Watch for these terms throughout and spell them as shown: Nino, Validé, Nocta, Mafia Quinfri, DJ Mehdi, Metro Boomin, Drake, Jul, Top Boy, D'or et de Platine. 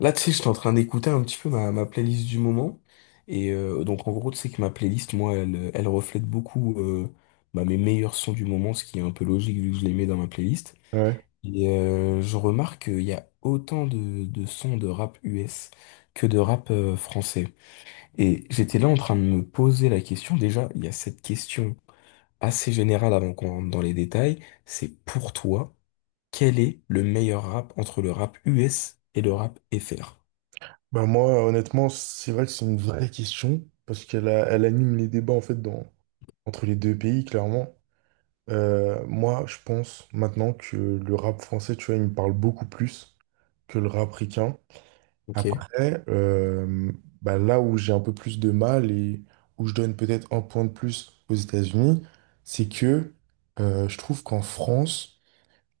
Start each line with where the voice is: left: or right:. left: Là, tu sais, j'étais en train d'écouter un petit peu ma playlist du moment. Et donc, en gros, tu sais que ma playlist, moi, elle reflète beaucoup bah, mes meilleurs sons du moment, ce qui est un peu logique vu que je les mets dans ma playlist.
right: Ouais.
left: Et je remarque qu'il y a autant de sons de rap US que de rap français. Et j'étais là en train de me poser la question. Déjà, il y a cette question assez générale avant qu'on rentre dans les détails. C'est pour toi, quel est le meilleur rap entre le rap US et le rap FR?
right: Bah moi, honnêtement, c'est vrai que c'est une vraie question, parce qu'elle anime les débats en fait dans, entre les deux pays, clairement. Moi, je pense maintenant que le rap français, tu vois, il me parle beaucoup plus que le rap ricain.
left: Ok.
right: Après, bah là où j'ai un peu plus de mal et où je donne peut-être un point de plus aux États-Unis, c'est que je trouve qu'en France,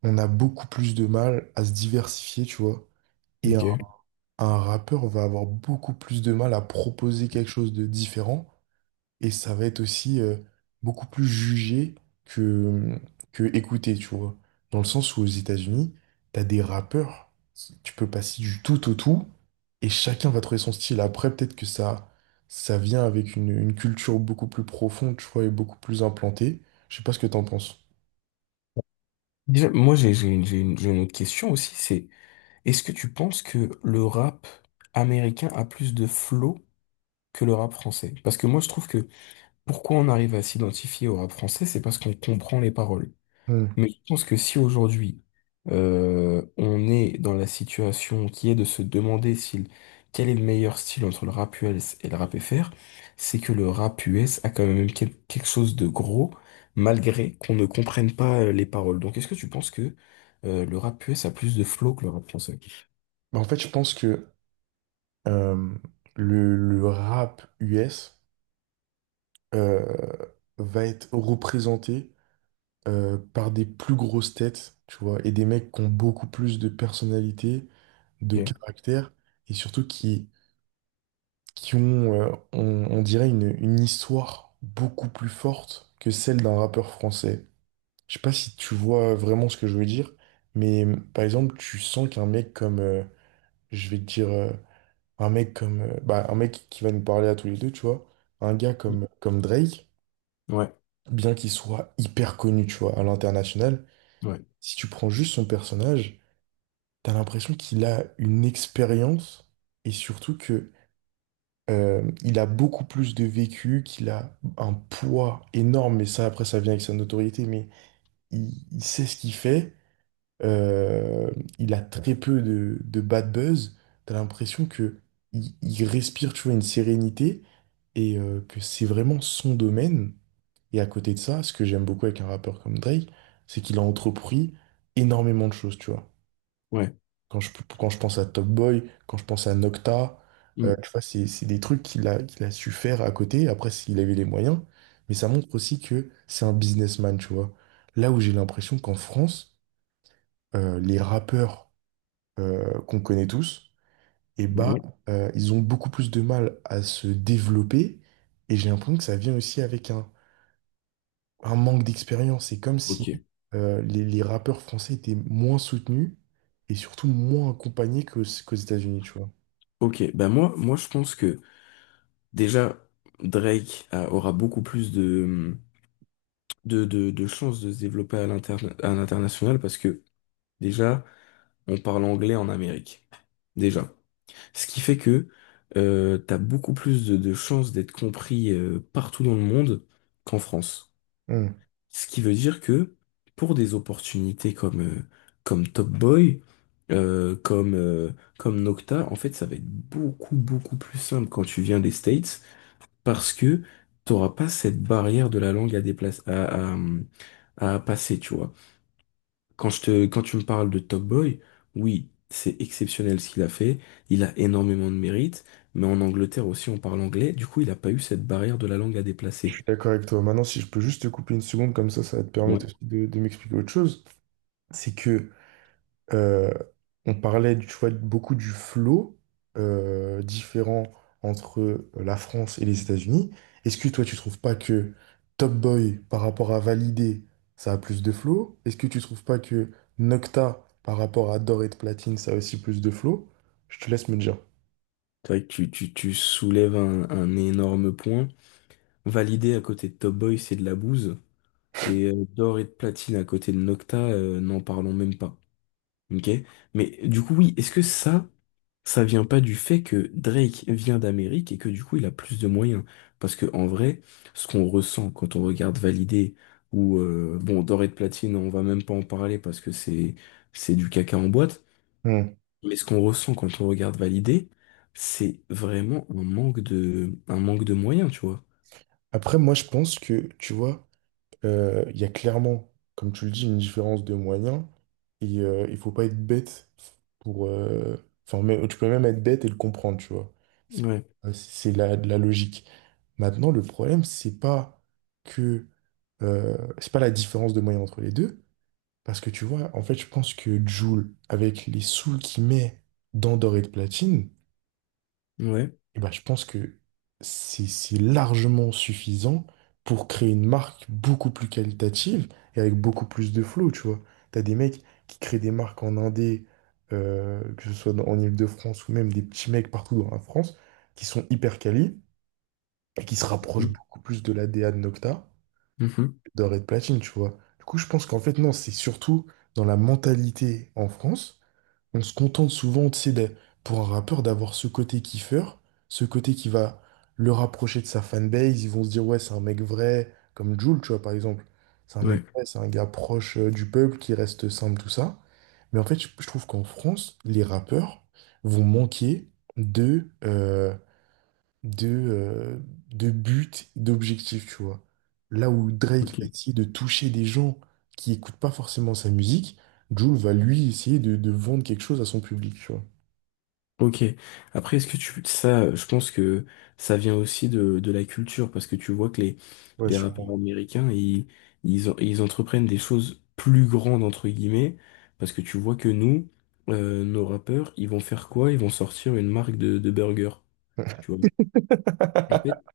right: on a beaucoup plus de mal à se diversifier, tu vois. Et
left: Ok.
right: un rappeur va avoir beaucoup plus de mal à proposer quelque chose de différent et ça va être aussi beaucoup plus jugé que, que écouté, tu vois. Dans le sens où aux États-Unis, t'as des rappeurs, tu peux passer du tout au tout et chacun va trouver son style. Après, peut-être que ça vient avec une culture beaucoup plus profonde, tu vois, et beaucoup plus implantée. Je sais pas ce que t'en penses.
left: Déjà, moi, j'ai une autre question aussi, c'est est-ce que tu penses que le rap américain a plus de flow que le rap français? Parce que moi, je trouve que pourquoi on arrive à s'identifier au rap français, c'est parce qu'on comprend les paroles.
right: Hmm.
left: Mais je pense que si aujourd'hui on est dans la situation qui est de se demander quel est le meilleur style entre le rap US et le rap FR, c'est que le rap US a quand même quelque chose de gros, malgré qu'on ne comprenne pas les paroles. Donc est-ce que tu penses que le rap US a plus de flow que le rap français?
right: Bah, en fait, je pense que euh, le rap US, euh, va être représenté par des plus grosses têtes, tu vois, et des mecs qui ont beaucoup plus de personnalité, de
left: Ok.
right: caractère, et surtout qui ont, on dirait, une histoire beaucoup plus forte que celle d'un rappeur français. Je sais pas si tu vois vraiment ce que je veux dire, mais par exemple, tu sens qu'un mec comme, je vais te dire, un mec comme, bah, un mec qui va nous parler à tous les deux, tu vois, un gars comme Drake,
left: Ouais,
right: bien qu'il soit hyper connu, tu vois, à l'international,
left: ouais,
right: si tu prends juste son personnage, t'as l'impression qu'il a une expérience et surtout que il a beaucoup plus de vécu, qu'il a un poids énorme, mais ça après ça vient avec sa notoriété, mais il sait ce qu'il fait, euh, il a très peu de bad buzz, t'as l'impression que il respire, tu vois, une sérénité et que c'est vraiment son domaine. Et à côté de ça, ce que j'aime beaucoup avec un rappeur comme Drake, c'est qu'il a entrepris énormément de choses, tu vois.
left: ouais.
right: Quand je, quand je pense à Top Boy, quand je pense à Nocta,
left: Mm.
right: tu vois, c'est des trucs qu'il a su faire à côté. Après, s'il avait les moyens, mais ça montre aussi que c'est un businessman, tu vois. Là où j'ai l'impression qu'en France, les rappeurs qu'on connaît tous, eh bah,
left: Ouais.
right: ils ont beaucoup plus de mal à se développer. Et j'ai l'impression que ça vient aussi avec un manque d'expérience. C'est comme si
left: Ok,
right: les rappeurs français étaient moins soutenus et surtout moins accompagnés qu'aux États-Unis, tu vois.
left: ok. Ben moi, je pense que déjà Drake aura beaucoup plus de chances de se développer à à l'international parce que déjà, on parle anglais en Amérique. Déjà. Ce qui fait que t'as beaucoup plus de chances d'être compris partout dans le monde qu'en France.
right: Hmm,
left: Ce qui veut dire que pour des opportunités comme Top Boy, euh, comme, euh, comme Nocta, en fait, ça va être beaucoup, beaucoup plus simple quand tu viens des States parce que t'auras pas cette barrière de la langue à déplacer, à passer, tu vois. Quand tu me parles de Top Boy, oui, c'est exceptionnel ce qu'il a fait. Il a énormément de mérite, mais en Angleterre aussi, on parle anglais. Du coup, il n'a pas eu cette barrière de la langue à
right: je
left: déplacer.
right: suis d'accord avec toi. Maintenant, si je peux juste te couper une seconde, comme ça va te
left: Ouais.
right: permettre aussi de m'expliquer autre chose. C'est que Euh, on parlait, tu vois, beaucoup du flow différent entre la France et les États-Unis. Est-ce que toi, tu trouves pas que Top Boy, par rapport à Validé, ça a plus de flow? Est-ce que tu trouves pas que Nocta, par rapport à D'or et de Platine, ça a aussi plus de flow? Je te laisse me dire.
left: C'est vrai que tu soulèves un énorme point. Validé à côté de Top Boy, c'est de la bouse. Et d'or et de platine à côté de Nocta, n'en parlons même pas. Ok? Mais du coup, oui, ça vient pas du fait que Drake vient d'Amérique et que du coup il a plus de moyens. Parce que en vrai, ce qu'on ressent quand on regarde Validé ou bon Doré de Platine, on va même pas en parler parce que c'est du caca en boîte.
right: Hmm.
left: Mais ce qu'on ressent quand on regarde Validé, c'est vraiment un manque de moyens, tu vois.
right: Après, moi, je pense que, tu vois, il y a clairement, comme tu le dis, une différence de moyens. Et il faut pas être bête pour. Enfin, mais, tu peux même être bête et le comprendre, tu vois. C'est
left: Ouais,
right: c'est la logique. Maintenant, le problème, c'est pas que. C'est pas la différence de moyens entre les deux. Parce que tu vois, en fait, je pense que Jul, avec les sous qu'il met dans Doré de Platine,
left: ouais.
right: eh ben, je pense que c'est largement suffisant pour créer une marque beaucoup plus qualitative et avec beaucoup plus de flow, tu vois. T'as des mecs qui créent des marques en Indé, que ce soit en Île-de-France ou même des petits mecs partout dans la France, qui sont hyper quali et qui se rapprochent beaucoup plus de la D A de Nocta,
left: Mhm.
right: de Red Platine, tu vois. Du coup, je pense qu'en fait, non, c'est surtout dans la mentalité en France on se contente souvent, tu sais, pour un rappeur, d'avoir ce côté kiffeur, ce côté qui va le rapprocher de sa fanbase. Ils vont se dire, ouais, c'est un mec vrai, comme Jul, tu vois, par exemple. C'est un mec
left: Ouais.
right: vrai, c'est un gars proche du peuple qui reste simple, tout ça. Mais en fait, je trouve qu'en France, les rappeurs vont manquer de, euh, de, euh, de but, d'objectif, tu vois. Là où Drake
left: Ok.
right: va essayer de toucher des gens qui écoutent pas forcément sa musique, Jul va lui essayer de vendre quelque chose à son public, tu vois.
left: Ok. Après, est-ce que tu ça, je pense que ça vient aussi de la culture parce que tu vois que les
right: Ouais,
left: les rappeurs
right: sûrement.
left: américains ils entreprennent des choses plus grandes entre guillemets parce que tu vois que nous nos rappeurs ils vont faire quoi? Ils vont sortir une marque de burger. Tu vois.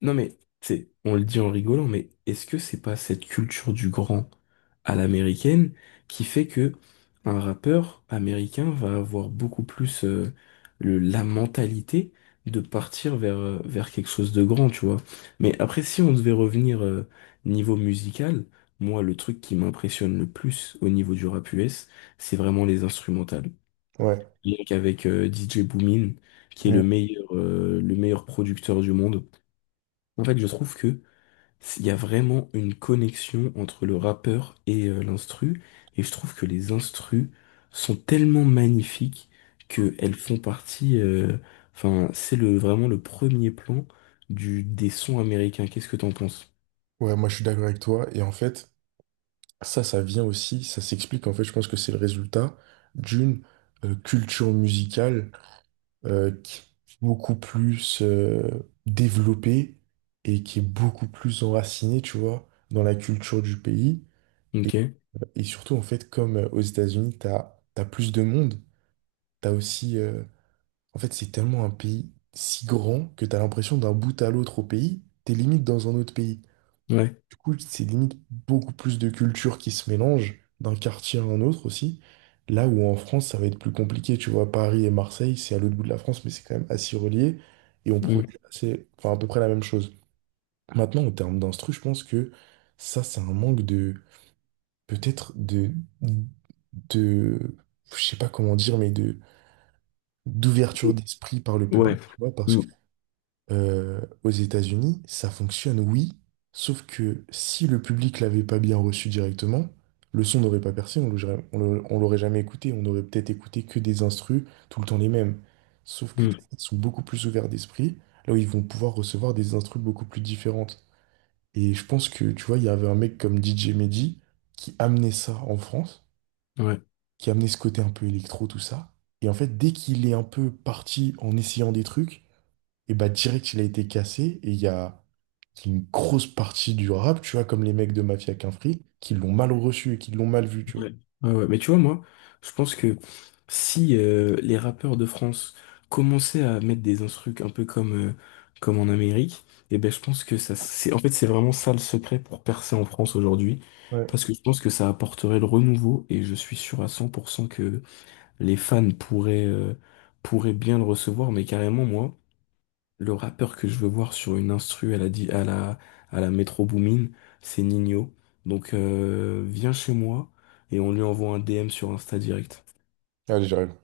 left: Non mais, on le dit en rigolant, mais est-ce que c'est pas cette culture du grand à l'américaine qui fait que un rappeur américain va avoir beaucoup plus la mentalité de partir vers quelque chose de grand, tu vois. Mais après, si on devait revenir niveau musical, moi, le truc qui m'impressionne le plus au niveau du rap US, c'est vraiment les instrumentales.
right: Ouais.
left: Rien qu'avec DJ Boomin, qui est
right: Ouais,
left: le meilleur producteur du monde. En fait, je trouve que il y a vraiment une connexion entre le rappeur et l'instru, et je trouve que les instrus sont tellement magnifiques que elles font partie. Enfin, c'est le vraiment le premier plan du des sons américains. Qu'est-ce que t'en penses?
right: ouais, moi je suis d'accord avec toi. Et en fait, ça vient aussi, ça s'explique. En fait, je pense que c'est le résultat d'une culture musicale qui est beaucoup plus développé et qui est beaucoup plus enraciné, tu vois, dans la culture du pays. Et,
left: Ok,
right: et surtout, en fait, comme aux États-Unis, t'as plus de monde, t'as aussi... en fait, c'est tellement un pays si grand que t'as l'impression d'un bout à l'autre au pays, t'es limite dans un autre pays.
left: ouais.
right: Du coup, c'est limite beaucoup plus de cultures qui se mélangent d'un quartier à un autre aussi. Là où en France, ça va être plus compliqué, tu vois, Paris et Marseille, c'est à l'autre bout de la France, mais c'est quand même assez relié et on
left: Mm.
right: produit assez, enfin, à peu près la même chose. Maintenant, en termes d'instru, je pense que ça, c'est un manque de, peut-être de, je sais pas comment dire, mais de, d'ouverture d'esprit par le
left: Ouais.
right: public, tu vois, parce
left: Mm.
right: aux États-Unis, ça fonctionne, oui, sauf que si le public l'avait pas bien reçu directement, le son n'aurait pas percé, on l'aurait jamais écouté, on aurait peut-être écouté que des instrus, tout le temps les mêmes. Sauf que du coup,
left: Mm.
right: ils sont beaucoup plus ouverts d'esprit, là où ils vont pouvoir recevoir des instrus beaucoup plus différentes. Et je pense que, tu vois, il y avait un mec comme DJ Mehdi qui amenait ça en France,
left: Ouais.
right: qui amenait ce côté un peu électro, tout ça. Et en fait, dès qu'il est un peu parti en essayant des trucs, et bah direct, il a été cassé, et il y a c'est une grosse partie du rap, tu vois, comme les mecs de Mafia Quinfri, qui l'ont mal reçu et qui l'ont mal vu, tu vois.
left: Ouais. Ouais, ouais. Mais tu vois, moi, je pense que si les rappeurs de France commençaient à mettre des instrus un peu comme en Amérique, et ben je pense que ça, en fait, c'est vraiment ça le secret pour percer en France aujourd'hui.
right: Ouais.
left: Parce que je pense que ça apporterait le renouveau et je suis sûr à 100% que les fans pourraient bien le recevoir. Mais carrément, moi, le rappeur que je veux voir sur une instru à la, di- à la Metro Boomin, c'est Nino. Donc viens chez moi et on lui envoie un DM sur Insta direct.
right: Allez, j'arrive.